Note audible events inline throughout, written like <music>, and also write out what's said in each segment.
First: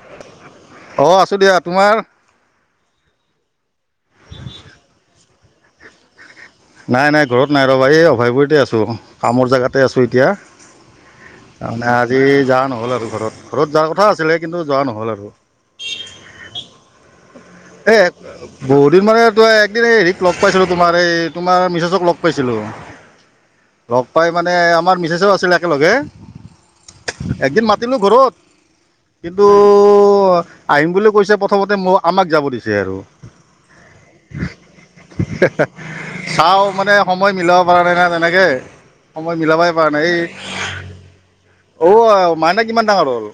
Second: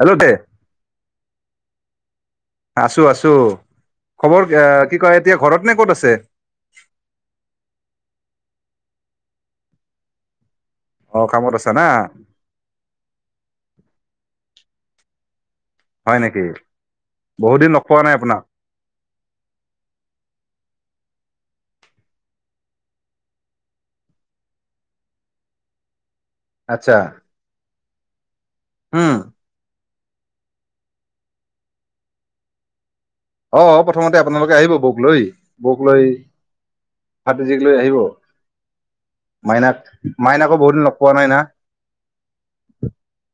Hello দে অ, আছোঁ দিয়া তোমাৰ আছো, আছো, খবৰ কি কয়, এতিয়া ঘৰত নে ক'ত আছে নাই নাই ঘৰত নাই ৰ'বা এই অভয়পুুৰীতে আছোঁ কামৰ জেগাতে আছোঁ এতিয়া অ কামত আছা তাৰ না মানে আজি যোৱা নহ'ল, আৰু ঘৰত যোৱা কথা আছিলে, কিন্তু, যোৱা নহ'ল আৰু হয় নেকি! বহুত দিন লগ এ পোৱা নাই আপোনাক বহুত দিন মানে তই একদিন হেৰিক লগ পাইছিলো তোমাৰ <unintelligible> এই তোমাৰ মিছেছক লগ পাইছিলোঁ। লগ পাই মানে আমাৰ মিছেছ আছিলে একেলগে। আচ্ছা, কিন্তু ঘৰত উম কিন্তু,, অ, আহিম বুলি কৈছে প্ৰথমতে ম আমাক যাব দিছে আৰু অ প্ৰথমতে আপোনালোকে আহিব বৌক লৈ বৌক লৈ চাওঁ মানে সময় ভাতিজিক মিলাব লৈ পৰা নাই আহিব না তেনেকে সময় মিলাবই মাইনাক পৰা নাই ।এই মাইনাকো বহুত দিন লগ পোৱা নাই না ঔ মাইনা কিমান ডাঙৰ হ'ল?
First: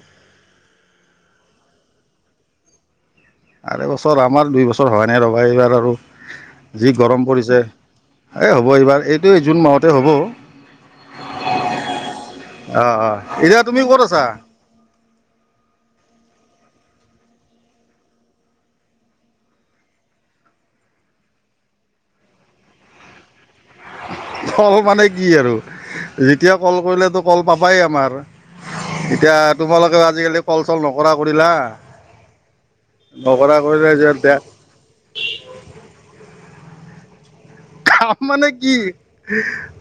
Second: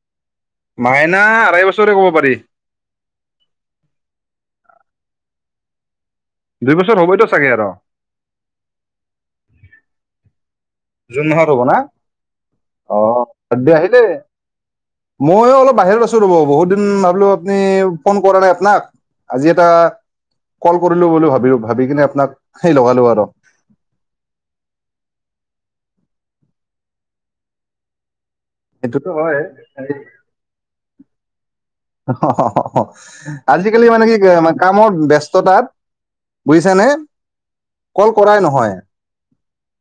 মাইনা আঢ়াই বছৰে কব পাৰি । আঢৈ বছৰ, আমাৰ দুই বছৰ হোৱা নাই ৰবা, এইবাৰ আৰু দুই বছৰ যি হ'বইতো গৰম চাগে পৰিছে আৰু এই হ'ব এইবাৰ এইটো জুন মাহত হ'ব জুন মাহত হব না অ অঁ এতিয়া বাৰ্থডে তুমি ক'ত আহিলে আছা ময়ো অলপ বাহিৰত আছো ৰ'ব বহুত দিন ভাবিলো আপনি ফোন কৰা নাই আপনাক আজি এটা কল কৰিলো বুলি ভাব ভাবি কিনে আপোনাক সেই লগা লগ আৰু কল মানে কি আৰু যেতিয়া কল কৰিলে তো কল পাবাই আমাৰ সেইটোতো এতিয়া হয় তোমালোকেও আজিকালি কল চল নকৰা কৰিলা নকৰা আজিকালি কৰিলে মানে যে কি কামৰ ব্যস্ততাত বুজিছানে নে কাম মানে কি,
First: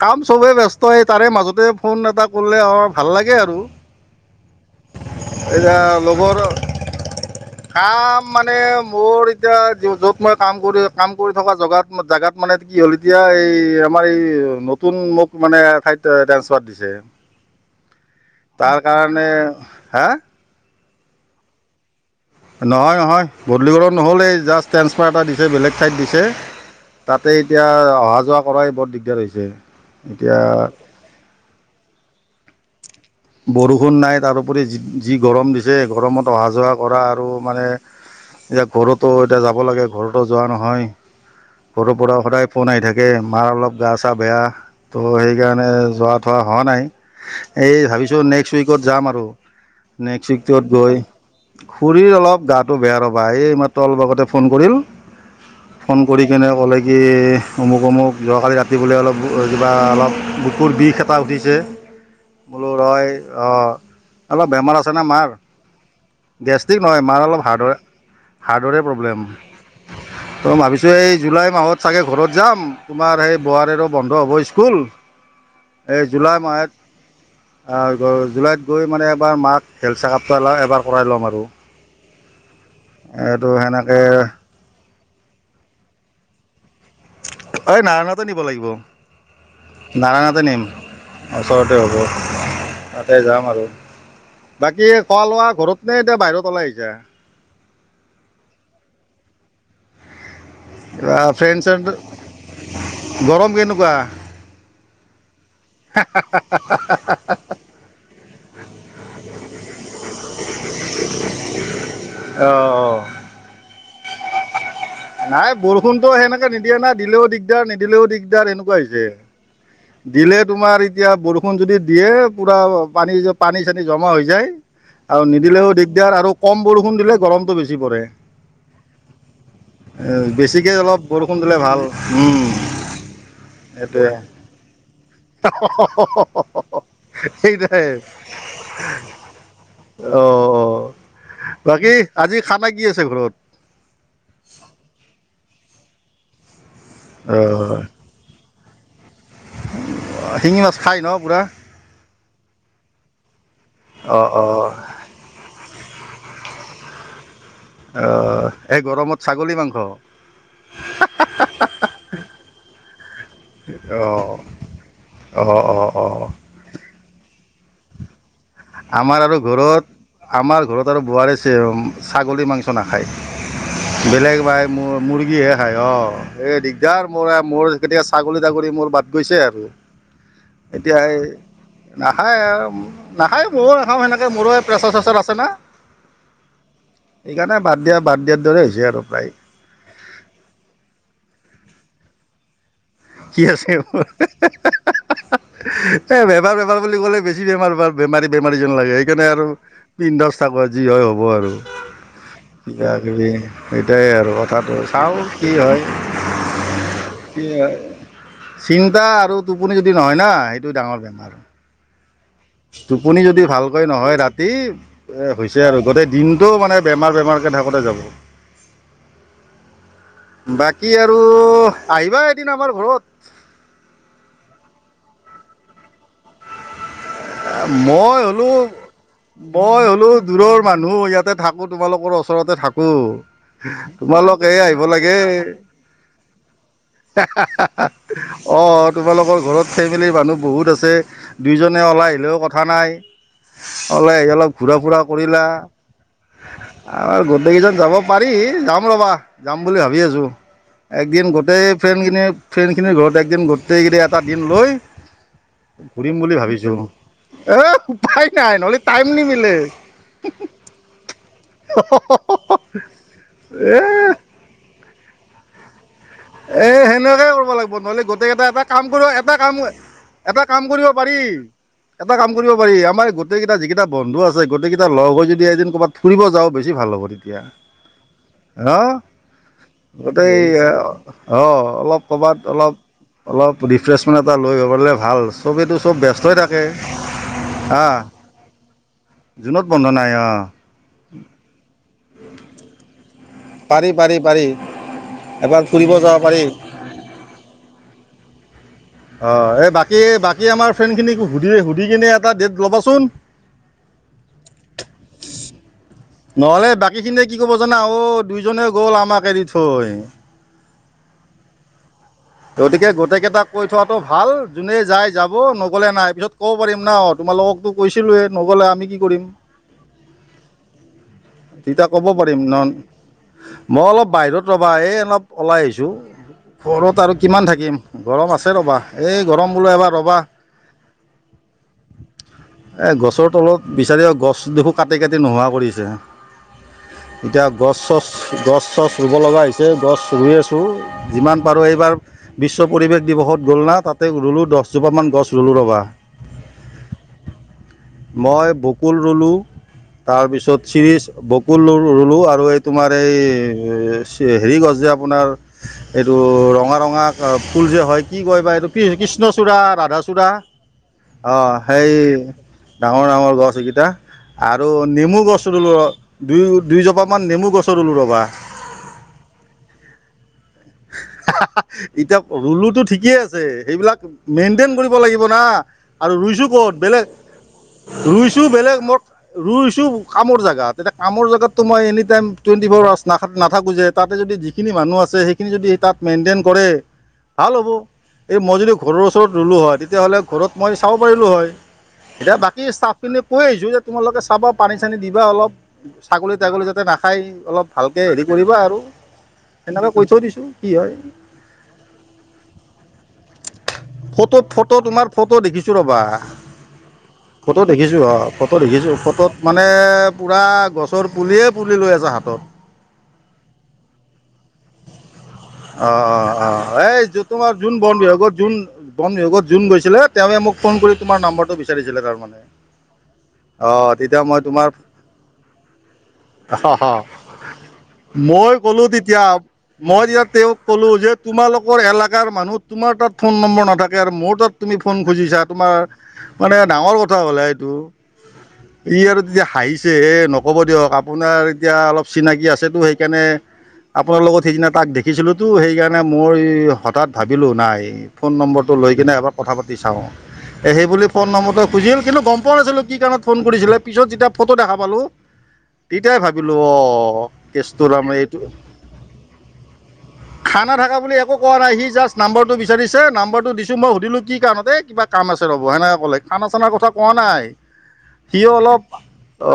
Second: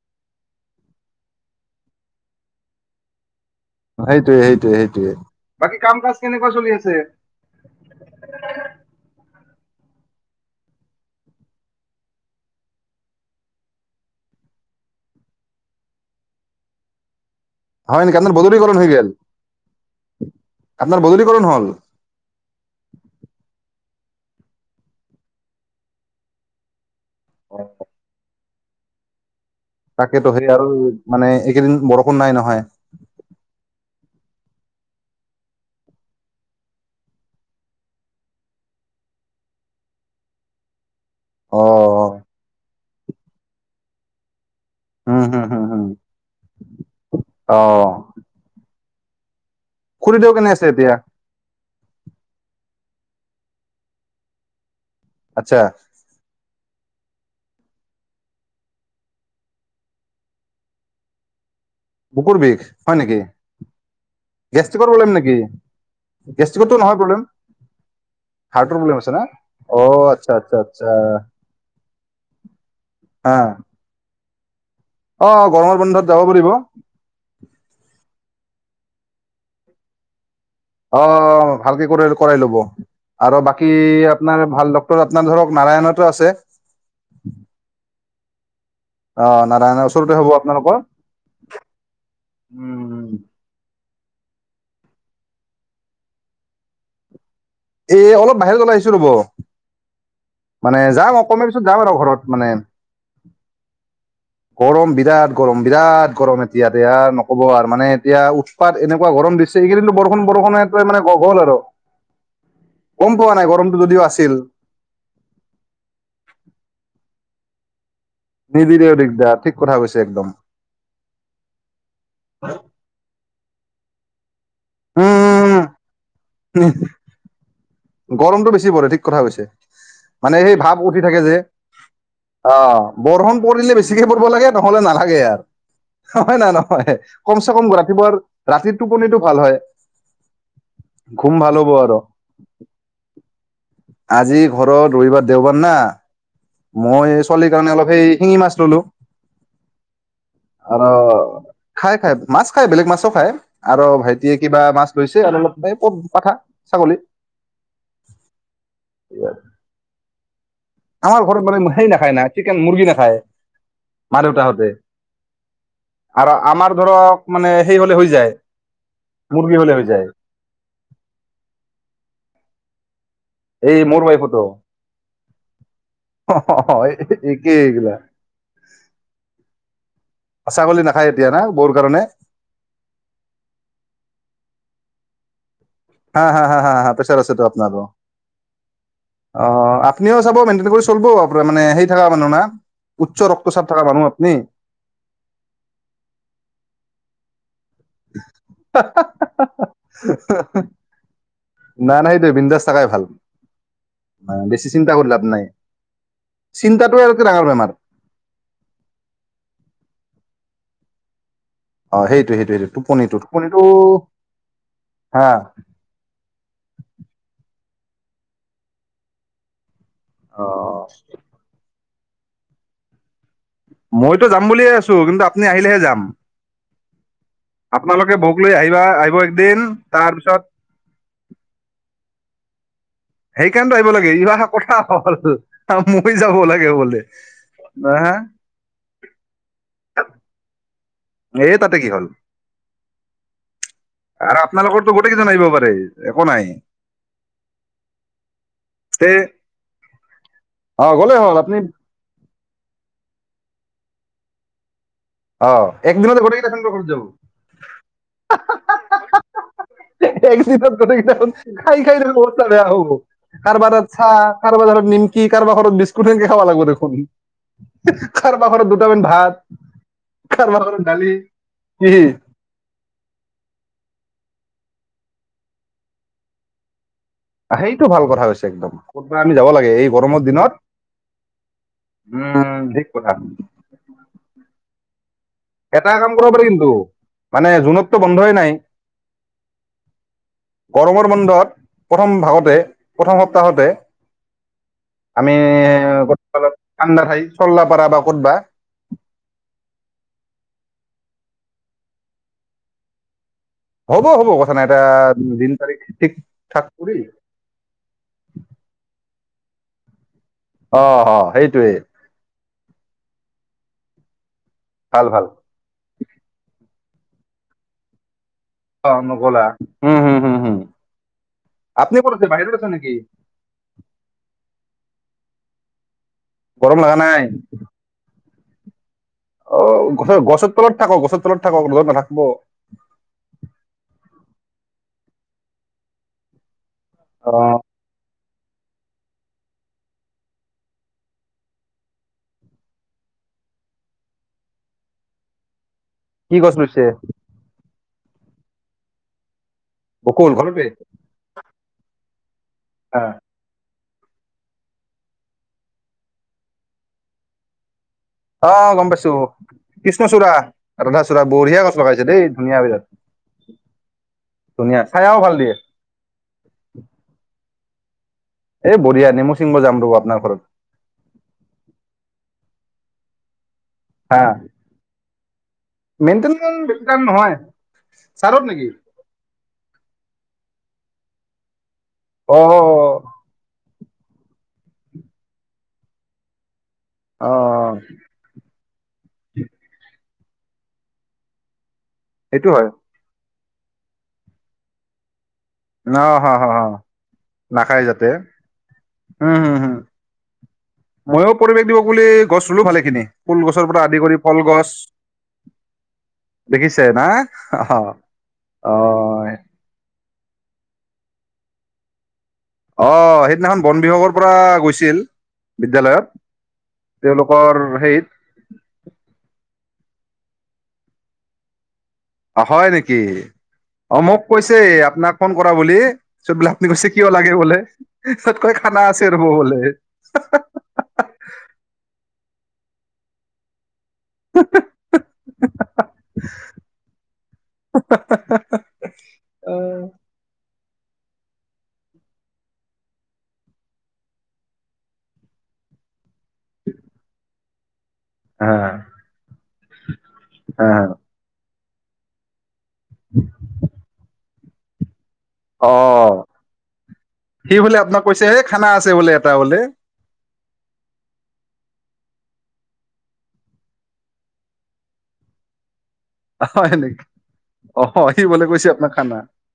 কাম চবে ব্যস্ত হয় তাৰে মাজতে ফোন এটা কৰিলে আমাৰ ভাল লাগে আৰু সেইটো সেই এতিয়া লগৰ, চলি আছে? কাম মানে মোৰ এতিয়া য'ত মই কাম কৰি কাম কৰি থকা জগাত জাগাত মানে কি হ'ল এতিয়া এই আমাৰ এই নতুন মোক মানে ঠাইত ট্ৰেন্সফাৰ দিছে হয় নেকি? আপোনাৰ তাৰ বদলীকৰণ হৈ গেল? কাৰণে হা? আপোনাৰ বদলীকৰণ হল? নহয় নহয় বদলীকৰণ নহ'লে জাষ্ট ট্ৰেন্ঞ্চফাৰ এটা দিছে বেলেগ ঠাইত দিছে। তাতে এতিয়া অহা -যোৱা কৰাই বৰ দিগদাৰ হৈছে তাকেতো এতিয়া সেই আৰু মানে এইকেইদিন বৰষুণ নাই নহয়। বৰষুণ নাই তাৰোপৰি যি যি গৰম দিছে। গৰমত অহা যোৱা কৰা আৰু মানে, এতিয়া ঘৰতো এতিয়া যাব লাগে ঘৰতো যোৱা নহয়। ঘৰৰ অ'। পৰা সদায় ফোন আহি থাকে মাৰ অলপ গা চা বেয়া ত' উম হম হম সেইকাৰণে হম যোৱা থোৱা হোৱা নাই ।এই অ'। ভাবিছো। নেক্সট উইকত যাম আৰু। <unintelligible> খুৰীদেউ নেক্স কেনে আছে উইকটোত এতিয়া? গৈ। খুড়ীৰ অলপ গাত টো বেয়া ৰ'বা এই মাত্ৰ অলপ আগতে ফোন কৰিল। আচ্ছা ফোন কৰি কেনে ক'লে কি অমুক অমুক। যোৱাকালি ৰাতি বোলে অলপ কিবা অলপ বুকুৰ বিষ এটা উঠিছে। বুকুৰ বিষ? হয় তই? নেকি? অ। অলপ বেমাৰ গেষ্ট্ৰিকৰ আছে না প্ৰব্লেম মাৰ। নেকি? গেষ্ট্ৰিকৰটো গেষ্ট্ৰিক নহয়, প্ৰব্লেম মাৰ অলপ হাৰ্ডৰে হাৰ্টৰ হাৰ্ডৰে আছে প্ৰব্লেম। না? অ' আচ্ছা ত' আচ্ছা ম ভাবিছো আচ্ছা এই জুলাই মাহত চাগে ঘৰত যাম তোমাৰ সেই হা বোৱাৰীৰো বন্ধ অ অৱশ্যে। অ গৰমৰ বন্ধত যাব পাৰিব। মাহত জুলাইত গৈ মানে এবাৰ মাক হেল্থ চেকআপ অ ভালকে কৰি কৰাই ল'ব। আৰু এইটো বাকী সেনেকৈ আপোনাৰ ভাল আপোনাৰ ধৰক নাৰায়ণাতো আছে। ঐ নাৰায়ণাতে নিব লাগিব। আহ নাৰায়ণৰ ওচৰতে হ'ব নাৰায়ণতে নিম আপোনালোকৰ ওচৰতে হ'ব তাতে ।উম! যাম আৰু বাকী খোৱা লোৱা ঘৰত নে এতিয়া বাহিৰত ওলাই আহিছা? এ অলপ বাহিৰত ওলাই আহিছো ৰ'ব। মানে যাম কিবা অকনমান ফ্ৰেণ্ড পিছত যাম চেণ্ড আৰু ঘৰত মানে। গৰম কেনেকুৱা গৰম বিৰাট গৰম বিৰাট গৰম দে আৰ নকব আৰ মানে এতিয়া উৎপাত এনেকুৱা গৰম দিছে। এইকিদিনটো বৰষুণ বৰষুণে মানে গ গ'ল আৰু, অঁ গম পোৱা নাই গৰমটো যদিও আছে। তিল। নাই বৰষুণটো সেনেকে নিদিয়ে না দিলেও দিগদাৰ নি দিলেও দিগদাৰ এনেকুৱা নিদিলেও হৈছে। দিগদাৰ ঠিক কথা কৈছে একদম। দিলে তোমাৰ এতিয়া বৰষুণ যদি দিয়ে পুৰা পানী <unintelligible> টো পানী চানী জমা হৈ যায়। আৰু উম, নিদিলেও দিগদাৰ আৰু। কম বৰষুণ দিলে গৰম গৰমটো বেছি পৰে ঠিক কথা কৈছে। মানে সেই বেছিকে ভাৱ উঠি অলপ থাকে যে বৰষুণ দিলে ভাল উম আহ, বৰষুণ পৰিলে বেছিকে সেইটোৱে পৰিব লাগে নহলে নালাগে। আৰু হয় নাই নহয় কমচে কম সেইটোৱে ৰাতিপুৱাৰ ৰাতি টোপনিটো ভাল হয়, অ অ ঘুম ভাল হ'ব আৰু। ছে ঘৰত। ই ঘৰত ৰবিবাৰ দেওবাৰ না। মই এ অ ছোৱালী কাৰণে অলপ হেই শিঙি মাছ ললো। শিঙি মাছ আৰু খাই ন পুৰা খাই খাই, মাছ খাই, বেলেগ মাছো খাই আৰু অ ভাইটিয়ে অ কিবা মাছ লৈছে আৰু অলপ টাইপ। ক'ত পাঠা, ছাগলী। অ' এই গৰমত ছাগলী মাংস? আমাৰ ঘৰত মানে হেই নাখায় না চিকেন মুৰ্গী নাখায় মা দেউতাহঁতে অ অ অ আৰু আমাৰ ধৰক মানে হেই হ'লে হৈ যায়। আমাৰ আৰু মুৰ্গী হলে হৈ ঘৰত, যায় আমাৰ ঘৰত আৰু বোৱাৰী ছেৱম-ছাগলী মাংচ নাখায়। এই মোৰ বেলেগ ৱাইফতো ভাই মূৰ-মুৰ্গীহে খাই অ' এই দিগদাৰ মোৰ একেই আ-মোৰ এইগিলা কেতিয়া ছাগলী তাগৰি মোৰ বাট গৈছে আৰু। ছাগলী এতিয়া নাখায় এই না বৌৰ কাৰণে নাখায়ে আ নাখাই ময়ো নখাওঁ হেনেকে, মোৰো প্ৰেছাৰ-চেছাৰ আছে না। হা হা হা হা প্ৰেছাৰ আছেটো সেইকাৰণে বাদ আপোনাৰো, দিয়া বাদ দিয়াৰ দৰে হৈছে আৰু প্ৰায় অ আপুনিও চাব মেইনটেইন কৰি চলব মানে সেই থকা মানুহ না উচ্চ কি ৰক্তচাপ আছে এ, থকা হা হা মানুহ আপুনি হা হা হা এ বেমাৰ বুলি ক'লে বেছি বেমাৰ বাৰ বেমাৰী বেমাৰী যেন লাগে সেইকাৰণে আৰু বিন্দাছ থাকো যি হয় হ'ব আৰু না না সেইটোৱে বিন্দাছ থাকাই কিবা ভাল কিবি এটাই আৰু বেছি কথাটো চিন্তা কৰি লাভ চাওঁ নাই কি হয়, চিন্তাটোৱে আৰুতকৈ কি ডাঙৰ বেমাৰ হয় চিন্তা আৰু টোপনি যদি নহয় না সেইটো ডাঙৰ বেমাৰ। অ' সেই টোপনি যদি ভালকৈ নহয় ৰাতি, এ হা হৈছে আৰু গোটেই দিনটোও মানে বেমাৰ বেমাৰকে থাকো তে যাব অ বাকী আৰু আহিবা এদিন আমাৰ ঘৰত মইতো যাম বুলিয়ে আছো কিন্তু আপুনি আহিলেহে যাম। আপোনালোকে মই বৌক হ'লো, লৈ আহিবা আহিব একদিন মই হ'লো তাৰপিছত দূৰৰ মানুহ ইয়াতে থাকো তোমালোকৰ ওচ ওচৰতে থাক সেইকাৰণেতো আহিব <unintelligible> লাগে তোমালোক ইয়া এই কথা আহিব হ'ল লাগে। মই যাব লাগে বোলে হা হা হা হা, অ, তোমালোকৰ ঘৰত ফেমিলিৰ মানুহ বহুত আছে <unintelligible> এই তাতে দুইজনে কি হ'ল ওলাই <unintelligible> কথা নাই, ওলাই আহি আৰু অলপ ঘুৰা আপোনালোকৰতো ফুৰা গোটেইকেইজন কৰিলা। আহিব পাৰে একো নাই আৰ গোটেই কেইজন যাব পাৰি, যাম তে ৰবা, যাম বুলি ভাবি আছো। অ গ'লে একদিন হ'ল আপুনি গোটেই ফ্ৰেণ্ডখিনি, ফ্ৰেণ্ডখিনিৰ ঘৰতে একদিন গোটেইকেইটাই এটা দিন লৈ অ, ঘূৰিম একদিনতে বুলি গোটেইকেইটা ফ্ৰেণ্ডৰ ভাবিছোঁ ঘৰত যাব। এ উপায় নাই নহ'লে টাইম নিমিলে <unintelligible> একদিনত গোটেইকেইটাই চোন খাই খাই দুহুন অৱস্থা বেয়া হ'ব, কাৰবাৰ এ তাত চাহ কাৰবাৰ তাত নিমকি কাৰোবাৰ ঘৰত বিছ <unintelligible> খাব লাগিব এ দেখোন, সেনেকুৱাই কৰিব লাগিব নহ'লে গোটেইকেইটা কাৰোবাৰ এটা ঘৰত কাম দুটামান কৰিব ভাত এটা কাম এটা কাম কাৰোবাৰ ঘৰত কৰিব দালি পাৰি, কি এটা কাম কৰিব পাৰি আমাৰ গোটেই কেইটা যিকেইটা বন্ধু <unintelligible> গোটেইকেইটা লগ হৈ যদি এদিন ক'বাত ফুৰিব যাও বেছি ভাল হ'ব তে সেইটো ভাল কথা হৈছে একদম, ক'ত বা আমি যাব লাগে এই গৰমৰ দিনত অ, অলপ ক'বাত উম, অলপ, ঠিক কথা অলপ ৰিফ্ৰেছমেণ্ট এটা লৈ আহিব পাৰিলে ভাল <unintelligible> এটা কাম ব্যস্ত কৰিব হৈ পাৰি থাকে কিন্তু, মানে হা জুনত তো বন্ধই নাই। জুনত বন্ধ নাই অঁ গৰমৰ বন্ধত প্ৰথম ভাগতে প্ৰথম সপ্তাহতে, পাৰি পাৰি পাৰি আমি এবাৰ ফুৰিব যাব পাৰি <unintelligible> ঠাণ্ডাৰ ঠাই চল্লা পাৰা বা ক'ত বা। অ, এই বাকী বাকী আমাৰ ফ্ৰেণ্ড খিনিক সুধি সুধি কিনে এটা ডেট ল'বাচোন। হ'ব হ'ব কথা নাই এটা, দিন তাৰিখে নহলে বাকী খিনিয়ে কি ক'ব জানা অ, দুইজনে গ'ল আমাক এৰি থৈ। অ, হ, সেইটোৱে। গতিকে, গোটেই কেইটাক কৈ থোৱাটো ভাল জোনে ভাল যাই ভাল যাব নগ'লে নাই, পিছত ক'ব পাৰিম <unintelligible> তোমালোকক তো কৈছিলোৱেই। নগ'লে আমি অঁ কি কৰিম। নকলা তেতিয়া আপুনি ক'ব ক'ত আছে পাৰিম ন, বাহিৰত আছে নেকি মই অলপ বাহিৰত <unintelligible> এই অলপ ওলাই আহিছো। গৰম লগা ঘৰত আৰু নাই কিমান থাকিম, গৰম আছে <unintelligible> ৰ'বা এই গৰম বোলো অঁ এবাৰ ৰ'বা। গছৰ গছৰ তলত থাকক গছৰ তলত থাকক ৰ'দত নাথাকিব এই গছৰ তলত বিচাৰি গছ দেখো কাটি কাটি নোহোৱা কৰি আছে। এতিয়া অঁ গছ চছ । গছ চছ ৰুব লগা হৈছে গছ ৰুই আছোঁ যিমান পাৰোঁ এইবাৰ বিশ্ব পৰিৱেশ দিৱসত গ'ল না তাতে ৰুলোঁ দহজোপামান গছ ৰুলোঁ ৰ'বা । কি গছ ৰুইছে। মই বকুল ৰুলোঁ। বকুল তাৰপিছত ঘৰতে চিৰিজ। বকুল ৰুল ৰুলো আৰু এই। তোমাৰ এই অ' । চে হেৰি গছ যে আপোনাৰ এইটো ৰঙা ৰঙা ফুল যে হয়। কি কয় বা এইটো অঁ কি গম পাইছোঁ কৃষ্ণচূড়া, ৰাধাচূড়া কৃষ্ণচূড়া ৰাধাচূড়া অঁ বঢ়িয়া গছ সেই লগাইছে দেই ধুনীয়া বিৰাট ডাঙৰ ডাঙৰ গছ এইকেইটা আৰু ধুনীয়া চায়াও নেমু ভাল গছ দিয়ে ৰুলো। দুয়ো দুই জোপা মান নেমু। গছ ৰুলো ৰবা। এ বঢ়িয়া নেমু চিংগ যাম ৰব আপোনাৰ ঘৰত। কি আছে। সেইবিলাক হা মেইনটেইন কৰিব লাগিব না আৰু ৰুইছোঁ মেইনটেনেঞ্চ ক'ত বেছি টান বেলেগ নহয় ছাৰত ৰুইছোঁ নেকি? বেলেগ মই ৰুইছোঁ। কামোৰ জেগাত। তেতিয়া কামৰ জেগাত। তো মই এনি টাইম অ টুৱেট ফ'ৰ আৱাৰচ নাখাত নাথাকোঁ যে। তাতে যদি যিখিনি মানুহ আছে সেইখিনি যদি তাত মেনটেইন কৰে। অ ভাল হ'ব এই মই যদি ঘৰৰ ওচৰত ৰুলো হয় তেতিয়াহ'লে। ঘৰত মই চাব পাৰিলোঁ হয়। এতিয়া সেইটো বাকী হয় ষ্টাফ খিনি--। কৈ আহিছো যে তোমালোকে চাবা পানী চানী দিবা অলপ। অ হ ছাগলী হ হ তাগলী যাতে নাখাই অলপ নাখায় ভালকে যাতে হেৰি কৰিবা আৰু উম হম হম সেনেকে কৈ থৈ দিছো কি হয় ময়ো পৰিৱেশ দিৱস বুলি গছ ৰুলো ভালেখিনি ফুল গছৰ পৰা আদি কৰি উপ থু ফটো ফল গছ ফটো তোমাৰ ফটো দেখিছো ৰবা দেখিছে না ফটো দেখিছো অ ফটো অ দেখিছো ফটোত মানে পুৰা--। গছৰ পুলিয়ে পুলি লৈ আছে হাতত। অ' সেইদিনাখন বন বিভাগৰ পৰা গৈছিল। অ' বিদ্যালয়ত অ' অ' এই যে তেওঁলোকৰ তোমাৰ যোন বন হেৰিত বিভাগত যোন বন বিভাগত। যোন গৈছিলে তেওঁৱে মোক ফোন কৰি তোমাৰ নাম্বৰটো বিচ । অ হয় নেকি অ মোক তেতিয়া মই কৈছে আপোনাক ফোন কৰা বুলি চত বোলে আপুনি কৈছে তোমাৰ কিয় লাগে বোলে তত কৈ মই খানা ক'লো আছে ৰব তেতিয়া বোলে মই হা তেতিয়া হা। তেওঁক কলো যে তোমালোকৰ এলে । যাৰ মানুহ তোমাৰ তাত ফোন নম্বৰ নাথা । যাৰ মোৰ তাত তুমি ফোন খুজিছা তোমাৰ মানে ডাঙৰ কথা হ'লেঃ এইটো ই আৰু তেতিয়া হাঁহিছে যে ন । হ'ব দিয়ক আপোনাৰ এতিয়া অলপ চিনাকি আছেতো সেইকাৰণে আপোনাৰ লগত সেইদিনা তাক দেখ । দেখিছিলোঁতো সেইকাৰণে মোৰ ই হঠাৎ ভাবিলোঁ নাই। ফোন নম্বৰটো লৈ কিনে এবাৰ কথা পাতি চাওঁ সেইবুলি ফোন নম্বৰটো এ বুজিল কিন্তু গম পোৱা নাছিলো কি কাৰণত ফোন কৰিছিলে পিছত যেতিয়া ফটো দেখা পালো অ সি বোলে কেছটো আপোনাক তাৰমানে কৈছে হ এইটো খানা আছে বোলে এটা বোলে খানা থাকা বুলি একো কোৱা নাই সি জাষ্ট নাম্বৰটো বিচাৰিছে নাম্বৰটো দিছো মই সুধিলো কি কাৰণতে কিবা কাম আছে ৰ'ব হেনে অ খানা চানা হয় কথা ক নেকি নাই অ সি বোলে কৈছে অলপ আপোনাক খানা অ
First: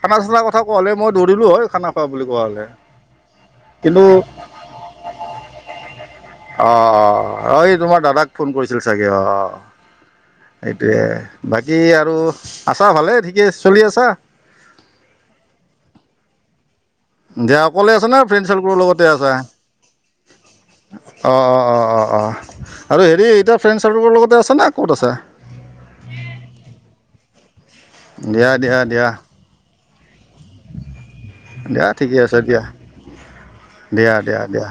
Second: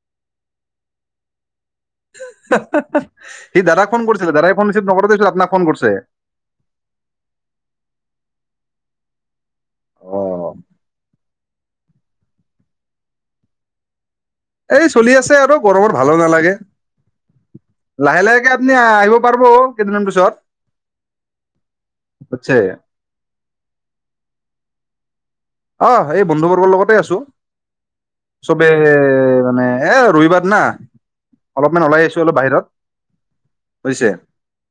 খানা চানাৰ কথা কোৱা হ'লে মই দৌৰিলো হয় খানা খোৱা বুলি কোৱা হ'লে সি দাদাক ফোন কিন্তু কৰিছিলে দাদাই ফোন ৰিচিভ নকৰোতে পিছত আপোনাক ফোন কৰিছে অ অ অ এই তোমাৰ দাদাক ফোন কৰিছিল চাগে অ অ এইটোৱে বাকী কি আৰু আছা ভালে ঠিকে চলি আছা এই চলি আছে আৰু গৰমৰ ভালো নালাগে দিয়া অকলে আছে না লাহে ফ্ৰেণ্ড লাহেকে আপুনি চাৰ্কলৰ লগতে আহিব আছো পাৰিব কেইদিনমান পিছত অ অ অ অ অ বুজিছে আৰু হেৰি এতিয়া ফ্ৰেণ্ড চাৰ্কলৰ লগতে আছে না ক'ত আছে অ সে বন্ধু বৰ্গৰ লগতে আছো দিয়া চবে দিয়া দিয়া মানে এ ৰবিবাৰ না অলপমান দিয়া ওলাই আহিছো ঠিকে অলপ আছে দিয়া বাহিৰত বহিছে দিয়া দিয়া দিয়া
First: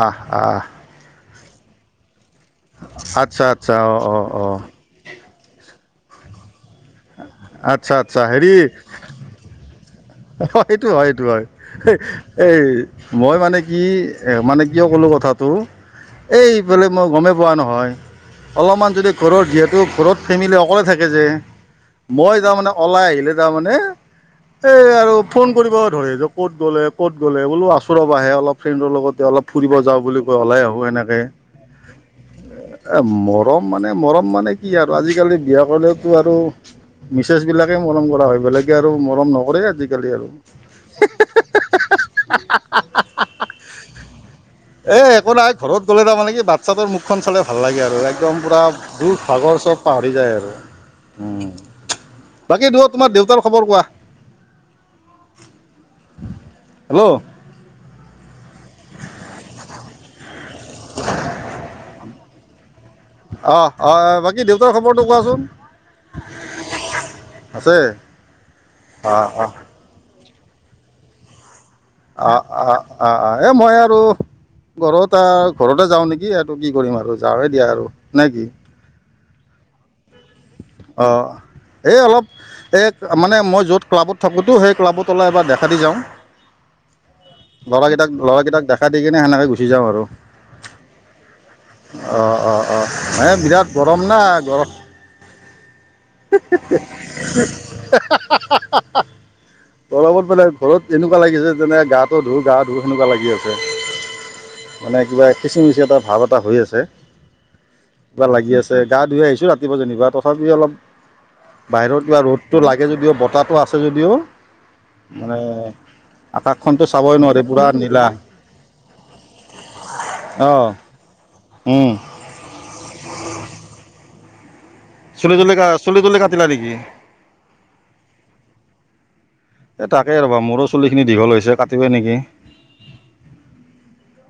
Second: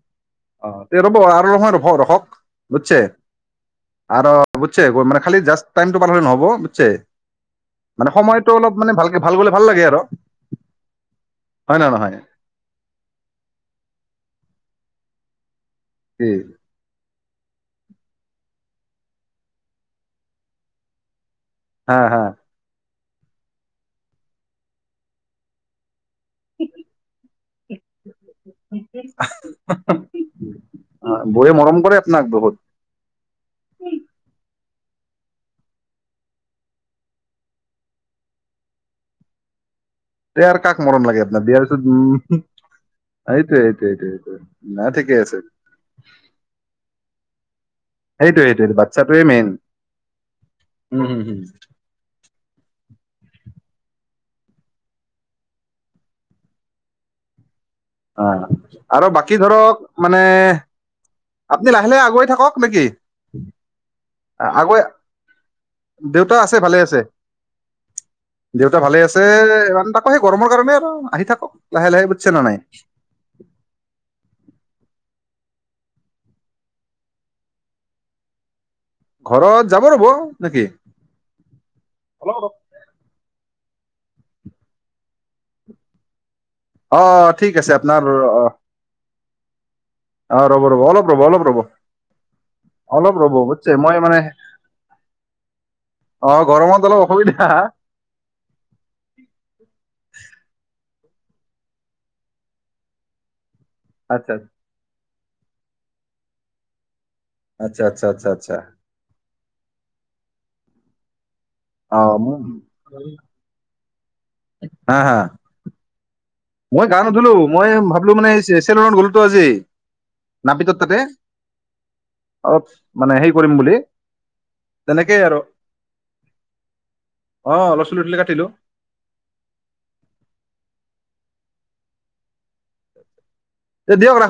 আহ আহ অ তেতিয়া হা'ব অলপ মান ৰখক বুজছে আচ্ছা আচ্ছা অঁ অঁ আৰু অঁ বুজছে খালি জাষ্ট টাইমটো পাৰ হলে নহ'ব চে আচ্ছা মানে আচ্ছা সময়তটো অলপ মানে ভালকে ভাল গলে ভাল লাগে আৰু অ সেইটো হয় এইটো হয় নে নহয় এই মই মানে কি এ মানে কিয় ক'লো কথাটো কি এইফলে মই গমে পোৱা নহয় অলপমান যদি ঘৰৰ যিহেতু ঘৰত ফেমিলি অকলে থাকে যে হা হা মই তাৰমানে ওলাই আহি দে তাৰ মানে এই আৰু ফোন কৰিব ধৰি হক ক'ত গ'লে ক'ত গ'লে বোলো আছুৰবা আহে অলপ ফ্ৰেণ্ডৰ লগতে অলপ ফুৰিব যাওঁ বুলি কৈ ওলাই আহো সেনেকে বৌয়ে মৰম কৰে আপোনাক বহুত এ মৰম মানে মৰম মানে কি আৰ আজিকালি বিয়া কৰিলেওতো আৰু মিছেছবিলাকে মৰম কৰা হয় বেলেগে আৰু মৰম নক কৰে আজি দে আৰ কাক মৰম লাগে আপোনাৰ বিয়াৰ পিছত উ এইটোয়ে এইটোযে সিটো নাই এই ঠিকে একো আছে নাই ঘৰত গ'লে তাৰমানে কি বাচ্ছাটোৰ মুখখন চালে ভাল লাগে আৰু একদম সেইটোৱে পূৰা সেইটোৱে বাচ্ছাটোৱে দুূখ মেইন ভাগৰ চব পাহৰি যায় আৰু উম হুম হুম বাকী দূৰত তোমাৰ দেউতাৰ খবৰ কোৱা হেল্ল' অ আৰু বাকী ধৰক মানে আপুনি লাহে লাহে আগুৱাই থাকক তমি কি অঁ অঁ বাকী দেউতাৰ আগুৱাই খবৰটো কোৱাচোন দেউতা আছে ভালে আছে আছে দেউতা ভালে আছে অঁ অঁ মানুহ তাকৌ হে গৰমৰ কাৰণে আৰু আহি থাকক লাহে বুজিছে নাই অ অ এ মই আৰু গ কত আৰু ঘৰতে যাওঁ নেকি এইটো কি কৰিম আৰু যাৱে দিয়া আৰু নে কি ঘৰত যাব ৰ'ব নেকি অঁ এই অলপ মানে মই য'ত ক্লাবত থাকোঁতেও সেই ক্লাবত অলপ এবাৰ দেখা দি যাওঁ অ ঠিক আছে আপোনাৰ অ <inaudible> উঠি যাম আৰু অ ৰ'ব ৰ'ব অলপ ৰ'ব অলপ ৰ'ব অঁ অঁ অঁ অলপ মানে ৰ'ব বিৰাট বুজিছে মই গৰম না মানে গৰম অ গৰমত মানে অলপ অসুবিধা ঘৰত এনেকুৱা লাগি যেনে গাটো ধো গা ধো সেনেকুৱা লাগি আছে আচ্ছা মানে কিবা খিচিমিচি এটা ভাৱ এটা হৈ আছে আচ্ছা আচ্ছা কিবা আচ্ছা লাগি আচ্ছা আছে গা ধুই আহিছো ৰাতিপুৱা যেনিবা তথাপি অলপ অ বাহিৰত কিবা মোৰ ৰ'দটো লাগে যদিও বতাহটো আছে যদিও হা হা মানে আকাশখনতো মই গা চাবই নুধলো নোৱাৰি পূৰা মই নীলা ভাবিলো মানে চেলুনত গ'লোতো আজি অঁ নাপিতত তাতে অলপ মানে হেৰি কৰিম বুলি তেনেকেই চুলি আৰু তুলি কা চুলি তুলি কাটিলা নেকি অ অলপ চুলি তুলি কাটিলো এ তাকে ৰবা মোৰো চুলি খিনি দীঘল হৈছে কাতিমেই নেকি তে দিয়ক ৰাখ